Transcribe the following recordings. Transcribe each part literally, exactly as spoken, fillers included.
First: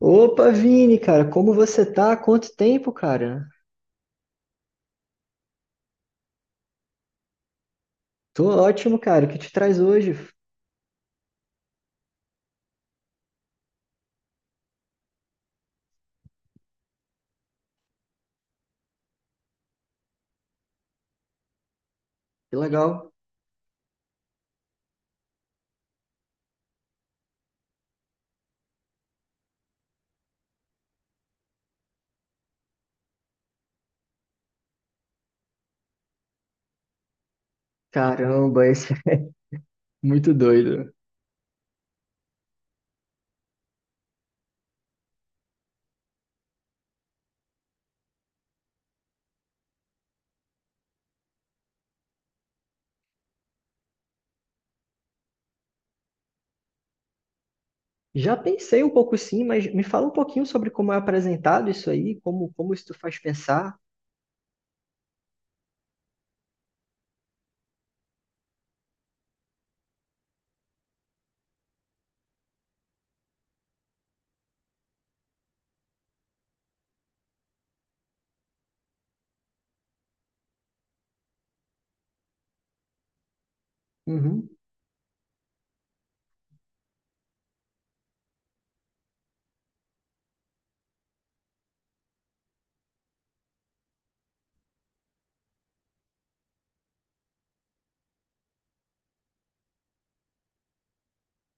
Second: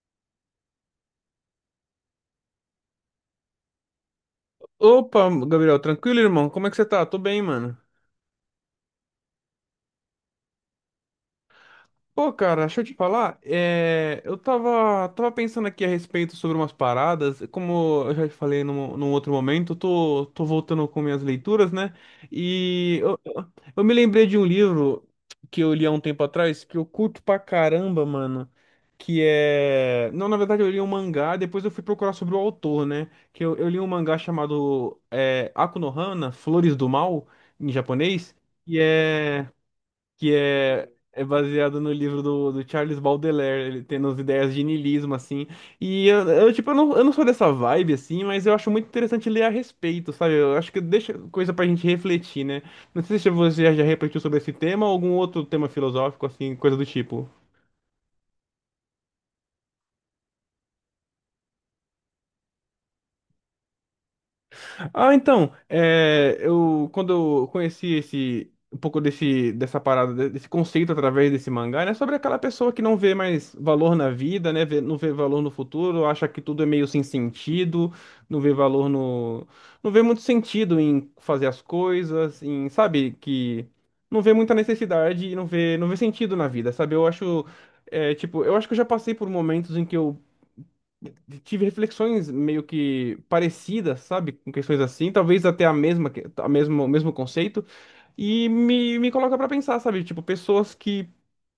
Opa, Vini, cara, como você tá? Quanto tempo, cara? Opa, Gabriel, tranquilo, irmão? Como é que você tá? Tô bem, mano. Tô ótimo, cara. O que te traz hoje? Pô, cara, deixa eu te falar. É, eu tava, tava pensando aqui a respeito sobre umas paradas. Como eu já te falei num, num outro momento, eu tô, tô voltando com minhas leituras, né? Que E legal. eu, eu eu me lembrei de um livro que eu li há um tempo atrás que eu curto pra caramba, mano. Que é. Não, na verdade, eu li um mangá, depois eu fui procurar sobre o autor, né? Que eu, eu li um mangá chamado é, Aku no Hana, Flores do Mal, em japonês. Caramba, E esse é é muito que é, doido. é baseado no livro do, do Charles Baudelaire, ele tendo as ideias de niilismo, assim. E eu, eu, tipo, eu não, eu não sou dessa vibe, assim, mas eu acho muito interessante ler a respeito, sabe? Eu acho que deixa coisa pra gente refletir, né? Não sei se você já refletiu sobre esse tema ou algum outro tema filosófico, assim, coisa do tipo. Já pensei um pouco sim, mas me fala um pouquinho sobre como é apresentado isso aí, como, como isso te faz pensar. Ah, então, é, eu quando eu conheci esse um pouco desse dessa parada de- desse conceito através desse mangá, né, sobre aquela pessoa que não vê mais valor na vida, né, vê- não vê valor no futuro, acha que tudo é meio sem sentido, não vê valor no, não vê muito sentido em fazer as coisas, em, sabe, que não vê Uhum. muita necessidade e não vê não vê sentido na vida, sabe? Eu acho é, tipo, eu acho que eu já passei por momentos em que eu tive reflexões meio que parecidas, sabe? Com questões assim, talvez até a mesma, que- a mesmo, o mesmo conceito, e me, me coloca pra pensar, sabe? Tipo, pessoas que,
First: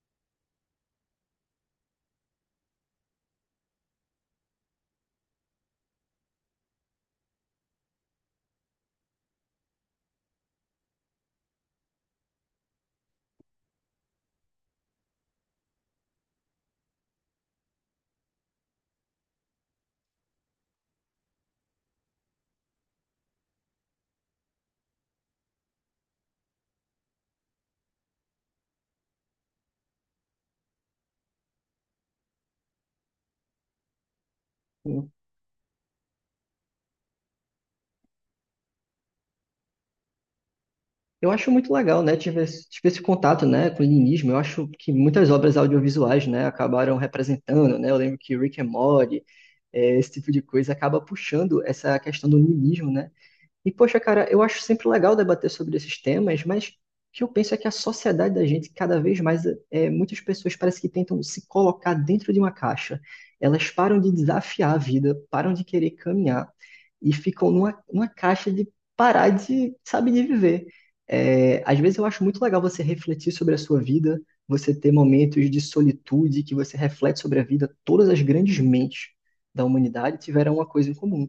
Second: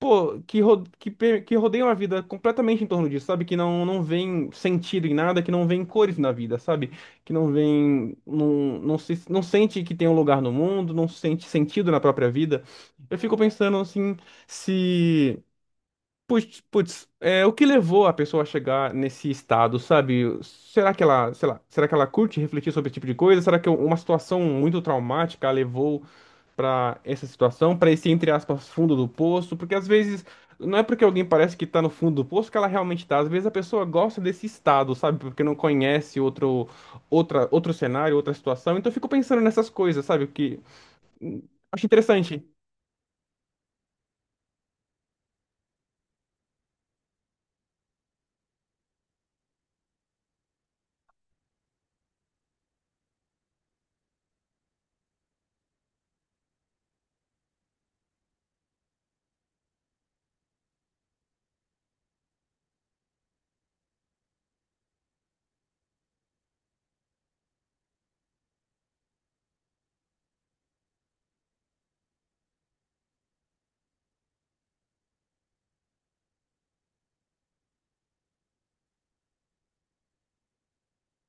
pô, que, ro- que, pe- que rodeiam a vida completamente em torno disso, sabe? Que não, não veem sentido em nada, que não veem cores na vida, sabe? Que não veem, não, não se, não sente que tem um lugar no mundo, não sente sentido na própria vida. Eu fico pensando assim, se. Putz, putz, é, o que levou a pessoa a chegar nesse estado, sabe? Será que ela, sei lá, será que ela curte refletir sobre esse tipo de coisa? Será que uma situação muito traumática a levou pra essa situação, pra esse, entre aspas, fundo do poço? Porque às vezes não é porque alguém parece que tá no fundo do poço que ela realmente tá. Às vezes a pessoa gosta desse estado, sabe? Porque não conhece outro, outra, outro cenário, outra situação. Então eu fico pensando nessas coisas, sabe? Que Eu hum, acho muito Acho legal, né? Tive, interessante. Esse- tive esse contato, né, com o linismo. Eu acho que muitas obras audiovisuais, né, acabaram representando, né? Eu lembro que Rick and Morty, eh, esse tipo de coisa acaba puxando essa questão do niilismo, né? E, poxa, cara, eu acho sempre legal debater sobre esses temas, mas o que eu penso é que a sociedade da gente, cada vez mais, é, muitas pessoas parece que tentam se colocar dentro de uma caixa. Elas param de desafiar a vida, param de querer caminhar e ficam numa, numa caixa de parar de, sabe, de viver. É, às vezes eu acho muito legal você refletir sobre a sua vida, você ter momentos de solitude que você reflete sobre a vida. Todas as grandes mentes da humanidade tiveram uma coisa em comum,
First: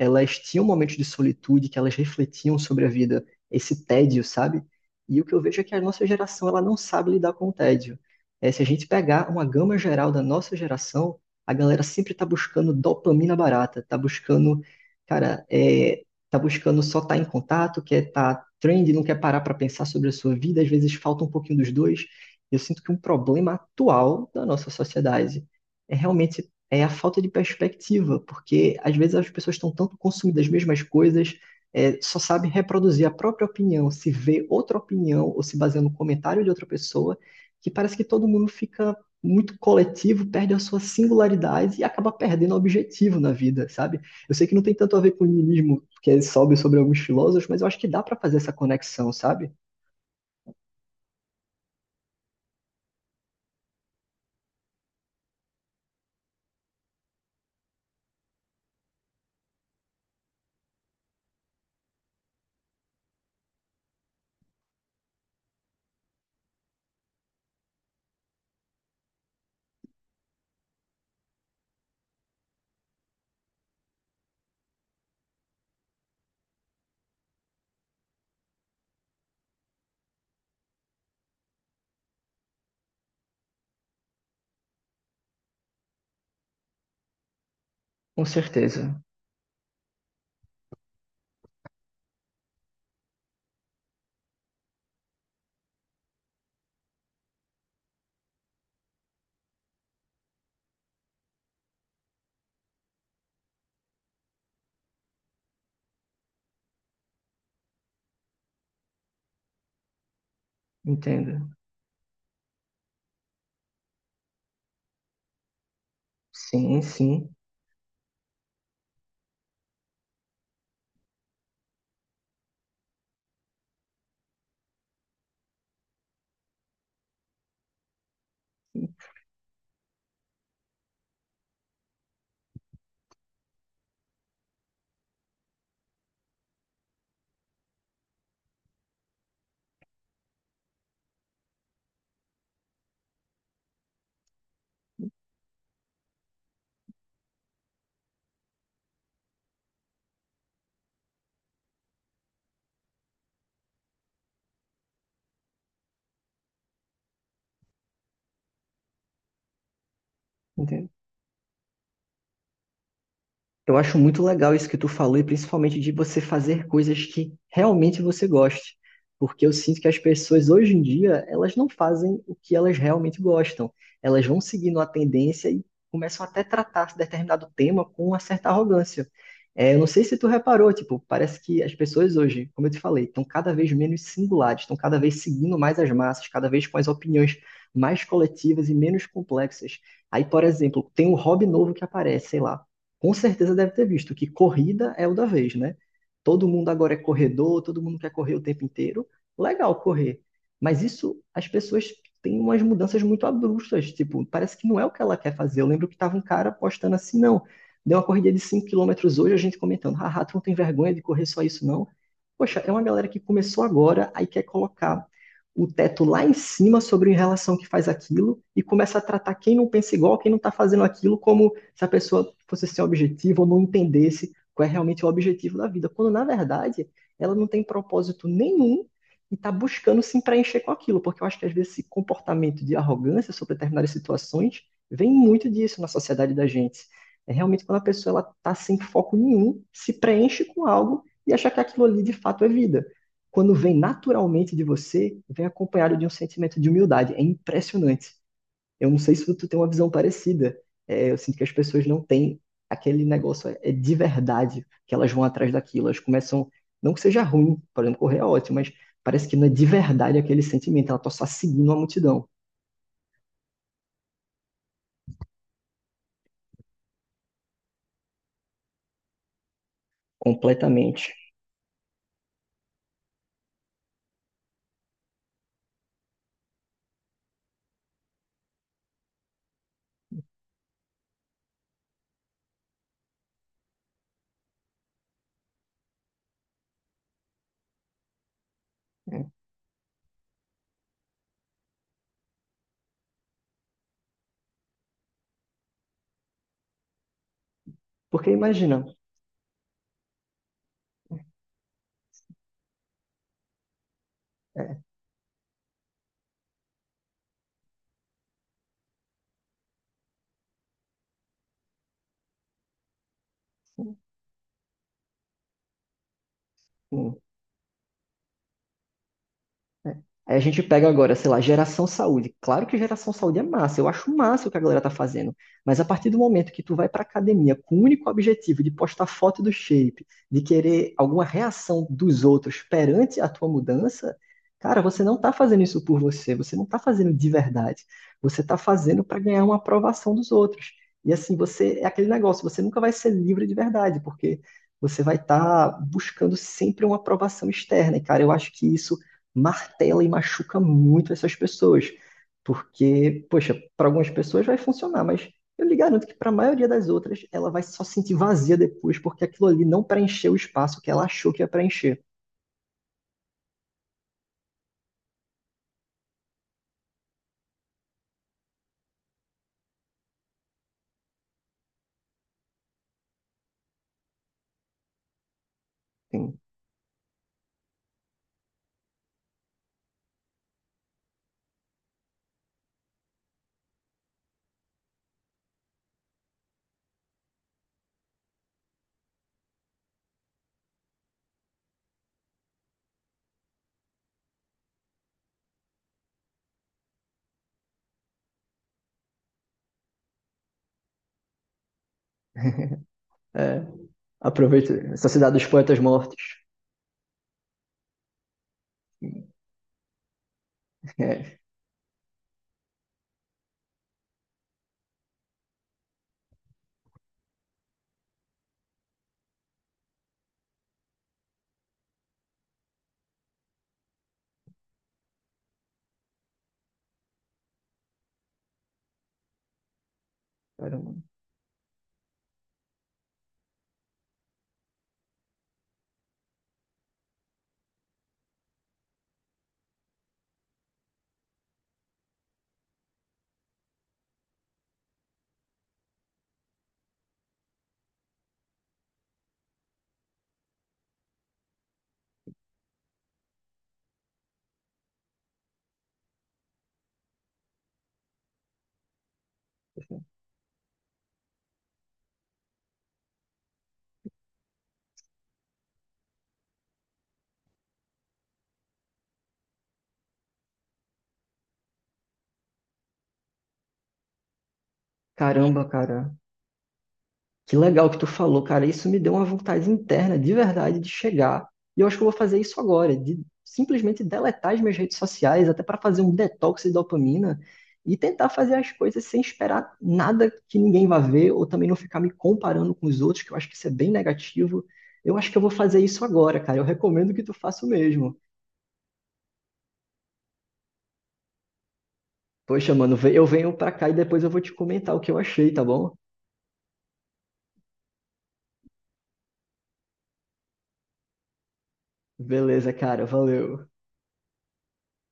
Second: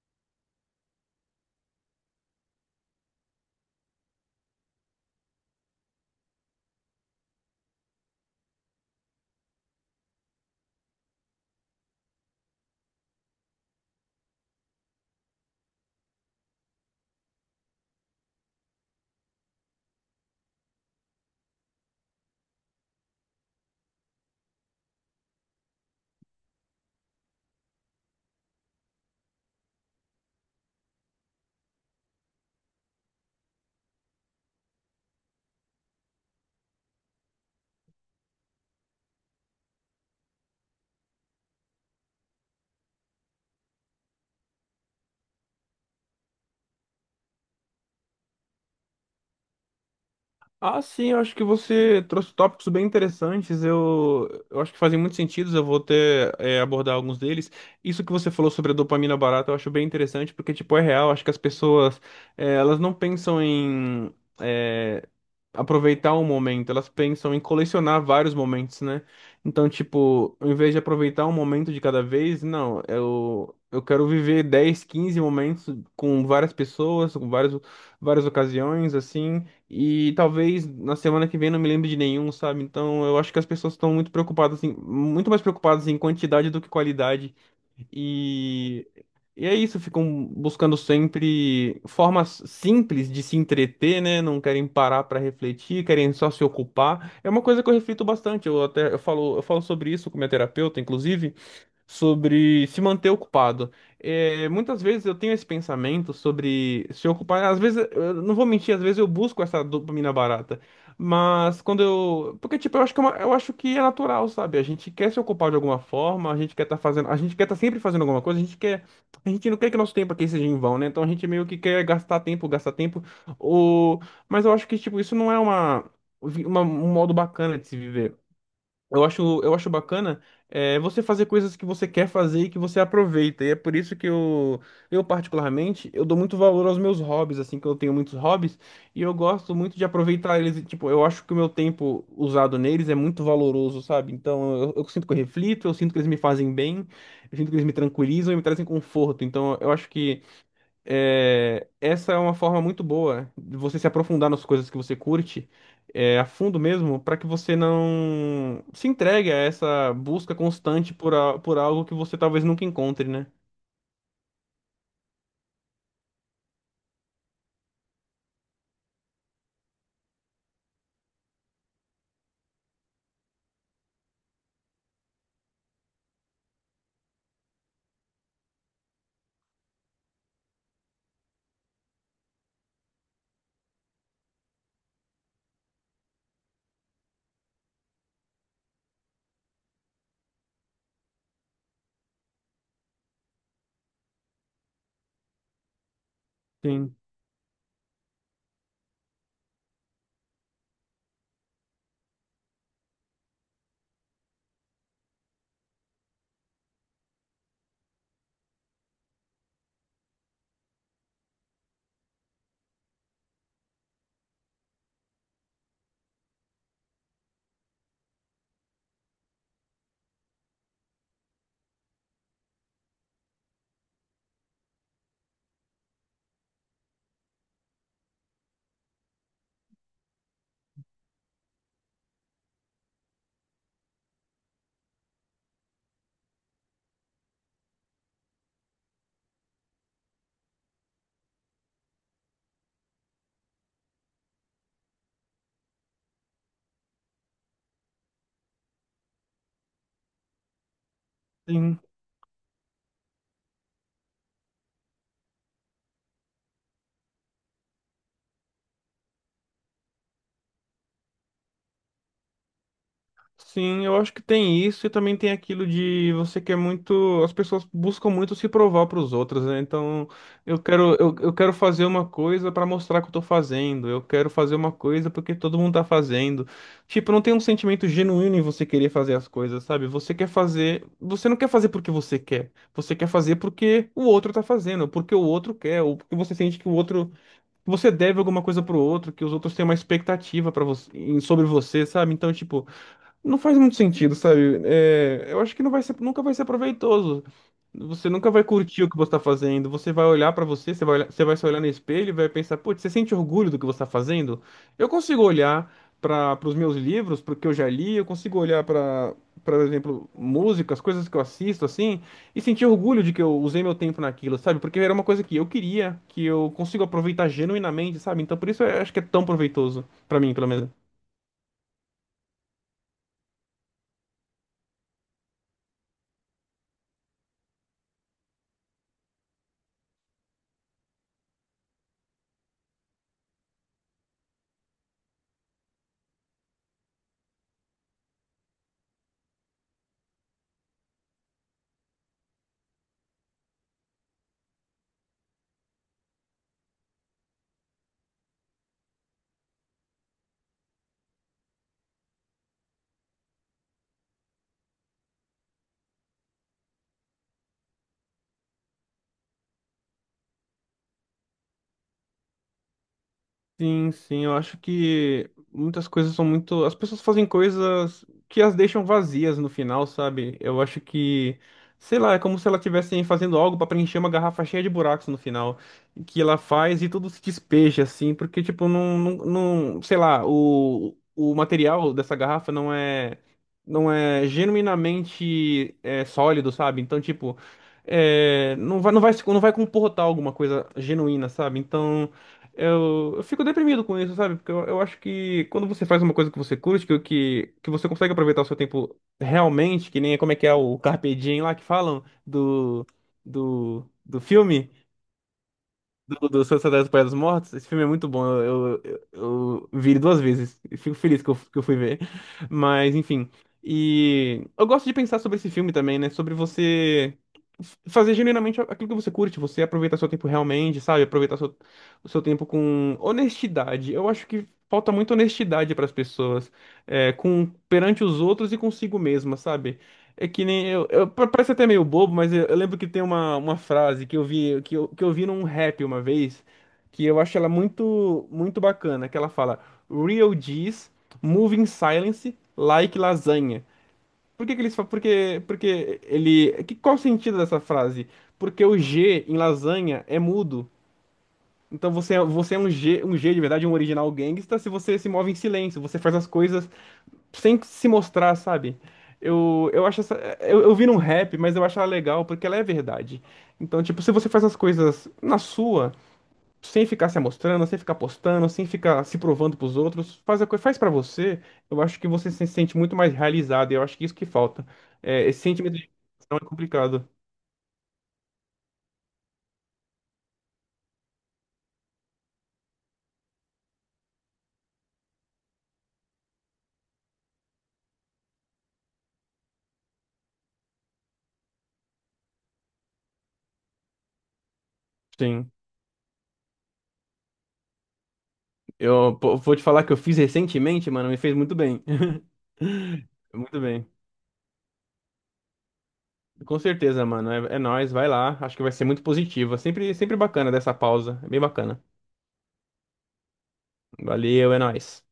elas tinham momentos de solitude que elas refletiam sobre a vida, esse tédio, sabe? E o que eu vejo é que a nossa geração ela não sabe lidar com o tédio. É, se a gente pegar uma gama geral da nossa geração, a galera sempre tá buscando dopamina barata, tá buscando, cara, é, tá buscando só estar em contato, quer tá trend, não quer parar para pensar sobre a sua vida, às vezes falta um pouquinho dos dois. Eu sinto que um problema atual da nossa sociedade é realmente é a falta de perspectiva, porque às vezes as pessoas estão tanto consumidas das mesmas coisas, é, só sabe reproduzir a própria opinião, se vê outra opinião ou se baseia no comentário de outra pessoa, que parece que todo mundo fica muito coletivo, perde a sua singularidade e acaba perdendo o objetivo na vida, sabe? Eu sei que não tem tanto a ver com o niilismo que sobe sobre alguns filósofos, mas eu acho que dá para fazer essa conexão, sabe? Ah, sim, eu acho que você trouxe tópicos bem interessantes. Eu, eu acho que fazem muito sentido. Eu vou até é, abordar alguns deles. Isso que você falou sobre a dopamina barata, eu acho bem interessante, porque, tipo, é real. Acho que as pessoas, é, elas não pensam em é, aproveitar um momento, elas pensam em colecionar vários momentos, né? Então, tipo, ao invés de aproveitar um momento de cada vez, não, eu, eu quero viver dez, quinze momentos com várias pessoas, com vários várias ocasiões, assim, e talvez na semana que vem não me lembre de nenhum, sabe? Então eu acho que as pessoas estão muito preocupadas, em, muito mais preocupadas em quantidade do que qualidade. Com certeza, E, e é isso, ficam buscando sempre formas simples de se entreter, né? Não querem parar para refletir, querem só se ocupar. É uma coisa que eu reflito bastante. Eu até eu falo, eu falo sobre isso com minha terapeuta, inclusive sobre se manter ocupado. É, muitas vezes eu tenho esse pensamento sobre se ocupar. Às vezes, eu não vou mentir, às vezes eu busco essa dopamina barata. entendo. Mas quando eu. Porque, tipo, eu acho que é, uma- eu acho que é natural, sabe? A gente quer se ocupar de alguma forma, a gente quer estar Sim, fazendo. A sim, gente quer estar sempre fazendo alguma coisa, a gente quer. A gente não quer que nosso tempo aqui seja em vão, né? Então a gente meio que quer gastar tempo, gastar tempo. Ou... Mas eu acho que, tipo, isso não é uma, uma- um modo bacana de se viver. Eu acho, eu acho bacana é, você fazer coisas que você quer fazer e que você aproveita. E é por isso que eu, eu particularmente, eu dou muito valor aos meus hobbies, assim, que eu tenho muitos hobbies, e eu gosto muito de aproveitar eles. e, Tipo, eu acho que o meu tempo usado neles é muito valoroso, sabe? Então, eu, eu sinto que eu reflito, eu sinto que eles me fazem bem, eu sinto que eles me tranquilizam e me trazem conforto. Então, eu acho que é, essa é uma forma muito boa de você se aprofundar nas coisas que você curte, é, a fundo mesmo, para que você não se entregue a essa busca entendo. constante por, a- por algo que você talvez nunca encontre, né? Eu acho muito legal isso que tu falou, e principalmente de você fazer coisas que realmente você goste. Porque eu sinto que as pessoas hoje em dia, elas não fazem o que elas realmente gostam. Elas vão seguindo a tendência e começam até a tratar determinado tema com uma certa arrogância. É, eu não sei se tu reparou, tipo, parece que as pessoas hoje, como eu te falei, estão cada vez menos singulares, estão cada vez seguindo mais as massas, cada vez com as opiniões mais coletivas e menos complexas. Aí, por exemplo, tem um hobby novo que aparece, sei lá, com certeza deve ter visto que corrida é o da vez, né? Todo mundo agora é Sim, corredor, todo mundo quer correr o tempo inteiro. Legal correr. Mas isso, as pessoas têm umas mudanças muito abruptas. Tipo, parece que não é o que ela quer fazer. Eu lembro que tava um cara postando assim, não. Deu uma corrida de cinco quilômetros hoje, a gente comentando, haha, tu não tem vergonha de correr só isso, não? Poxa, é uma galera que começou agora, aí quer colocar o teto lá em cima sobre em relação que faz aquilo e começa a tratar quem não pensa igual, quem não está fazendo aquilo como se a pessoa fosse ser objetiva ou não entendesse qual é realmente o objetivo da vida, quando na verdade ela não tem propósito nenhum e está buscando se preencher com aquilo, porque eu acho que às vezes esse comportamento de arrogância sobre determinadas situações vem muito disso na sociedade da gente. É realmente quando a pessoa está sem foco nenhum, se preenche com algo e acha que aquilo ali de fato é vida. Quando vem naturalmente de você, vem acompanhado de um sentimento de humildade. É impressionante. Eu não sei se tu tem uma visão parecida. É, eu sinto que as sim. pessoas não têm aquele negócio é, de verdade que elas vão atrás daquilo. Elas começam, não que seja ruim, por exemplo, correr é ótimo, mas parece que não é de verdade aquele sentimento. Ela está só seguindo a multidão Sim, eu acho que tem isso e também tem aquilo de você quer muito. As pessoas buscam muito se provar para os outros, né? Então, eu quero, completamente. eu, eu quero fazer uma coisa para mostrar que eu tô fazendo, eu quero fazer uma coisa porque todo mundo tá fazendo. Tipo, não tem um sentimento genuíno em você querer fazer as coisas, sabe? Você quer fazer. Você não quer fazer porque você quer. Você quer fazer porque o outro tá fazendo, porque o outro quer, ou porque você sente que o outro. Você deve alguma coisa pro outro, que Né? os outros têm uma expectativa para você, em- sobre você, sabe? Então, tipo. Não faz muito sentido, sabe? É, eu acho que não vai ser, nunca vai ser proveitoso. Você nunca Porque vai imagina, curtir o que você está fazendo. Você vai olhar para você, você vai, olhar- você vai se olhar no espelho e vai pensar, putz, você sente orgulho do que você está fazendo? é, Eu consigo olhar para os meus livros, para o que eu já li, eu consigo olhar para, por exemplo, músicas, coisas que eu assisto, assim, e sentir orgulho de que eu usei meu um, tempo naquilo, sabe? Porque era uma coisa que eu queria, que eu consigo um aproveitar genuinamente, sabe? Então por isso eu acho que é tão proveitoso, né? para mim, Aí a pelo gente menos. pega agora, sei lá, geração saúde. Claro que geração saúde é massa, eu acho massa o que a galera tá fazendo. Mas a partir do momento que tu vai pra academia com o único objetivo de postar foto do shape, de querer alguma reação dos outros perante a tua mudança, cara, você não tá fazendo isso por você, você não tá fazendo de verdade. Você tá fazendo pra ganhar uma aprovação dos outros. E assim, você é aquele negócio, você nunca vai ser livre de verdade, porque você vai estar buscando sempre uma aprovação externa. E cara, eu acho que isso martela e machuca muito essas pessoas. Porque, poxa, para algumas pessoas vai funcionar, mas eu lhe garanto que para a maioria das outras ela vai só se sentir vazia depois, porque aquilo ali não preencheu o espaço que ela achou que ia preencher. Sim, sim, eu acho que muitas coisas são muito. As pessoas fazem coisas que as deixam vazias no final, sabe? Eu acho que, sei lá, é como se elas estivessem fazendo algo pra preencher uma garrafa cheia de buracos no final, que Assim, ela faz e tudo se despeja, assim, porque, tipo, não, não, não- sei lá, o, o material dessa garrafa não é, não é genuinamente é, sólido, sabe? Então, tipo, é, não vai, não vai, se- não vai comportar alguma coisa genuína, sabe? Então. Eu, eu fico deprimido com isso, sabe? Porque eu, eu acho que quando você faz uma coisa que você curte, que, que, que você consegue aproveitar o seu tempo realmente, que nem como é que é o Carpe Diem lá que falam do, é, do, do filme aproveita. Sociedade dos Poetas Mortos. do, do Sociedade dos Poetas Mortos. Esse filme é muito bom. Eu, eu, eu vi ele duas vezes. e Fico feliz que eu, É, que eu fui ver. Mas, enfim. E eu gosto de pensar sobre esse filme também, né? Sobre você f- fazer genuinamente aquilo que você curte, você aproveitar seu tempo realmente, sabe? Aproveitar seu, o seu tempo com honestidade. Eu acho que falta muita honestidade para as pessoas, é, com perante os outros e consigo mesma, sabe? É que nem eu, caramba, eu- pa- parece até meio bobo, mas eu, eu lembro que tem uma, uma frase que eu vi que eu, que eu vi num rap uma vez, que eu acho ela muito muito bacana, que ela fala Real G's move in silence like lasanha. Por que que eles falam? Porque porque ele que qual o sentido dessa frase? Porque o G em lasanha é mudo. Então você é, você é um G, um G de verdade, um original gangsta, se você se move em silêncio, você faz as coisas sem se mostrar, sabe? Eu, eu acho essa, eu, eu vi num rap, mas eu acho ela legal porque ela é verdade. Então, tipo, se você faz as coisas na sua, sem ficar se amostrando, sem ficar postando, sem ficar se provando pros outros, faz a coisa, faz para você, eu acho que você se sente muito mais realizado, e eu acho que isso que falta. É, esse caramba, sentimento de cara. realização é complicado. Que legal que tu falou, cara. Isso me deu uma vontade interna, de verdade, de chegar. E eu acho que eu vou fazer isso agora, de simplesmente deletar as minhas redes sociais, até para fazer um detox de dopamina e tentar fazer as coisas sem esperar nada que ninguém vá ver ou também não ficar me comparando com os outros, que eu acho que isso é bem negativo. Eu acho que eu vou Sim. fazer isso agora, cara. Eu recomendo que tu faça o mesmo. Eu Pô, vou te falar que eu fiz recentemente, mano, me fez muito bem. Poxa, mano, ve- eu venho Muito pra bem. cá e depois eu vou te comentar o que eu achei, tá bom? Com certeza, mano. É, é nóis, vai lá. Acho que vai ser muito positivo. É Sempre, sempre bacana dessa pausa. É bem bacana. Beleza, cara. Valeu. Valeu, é nóis.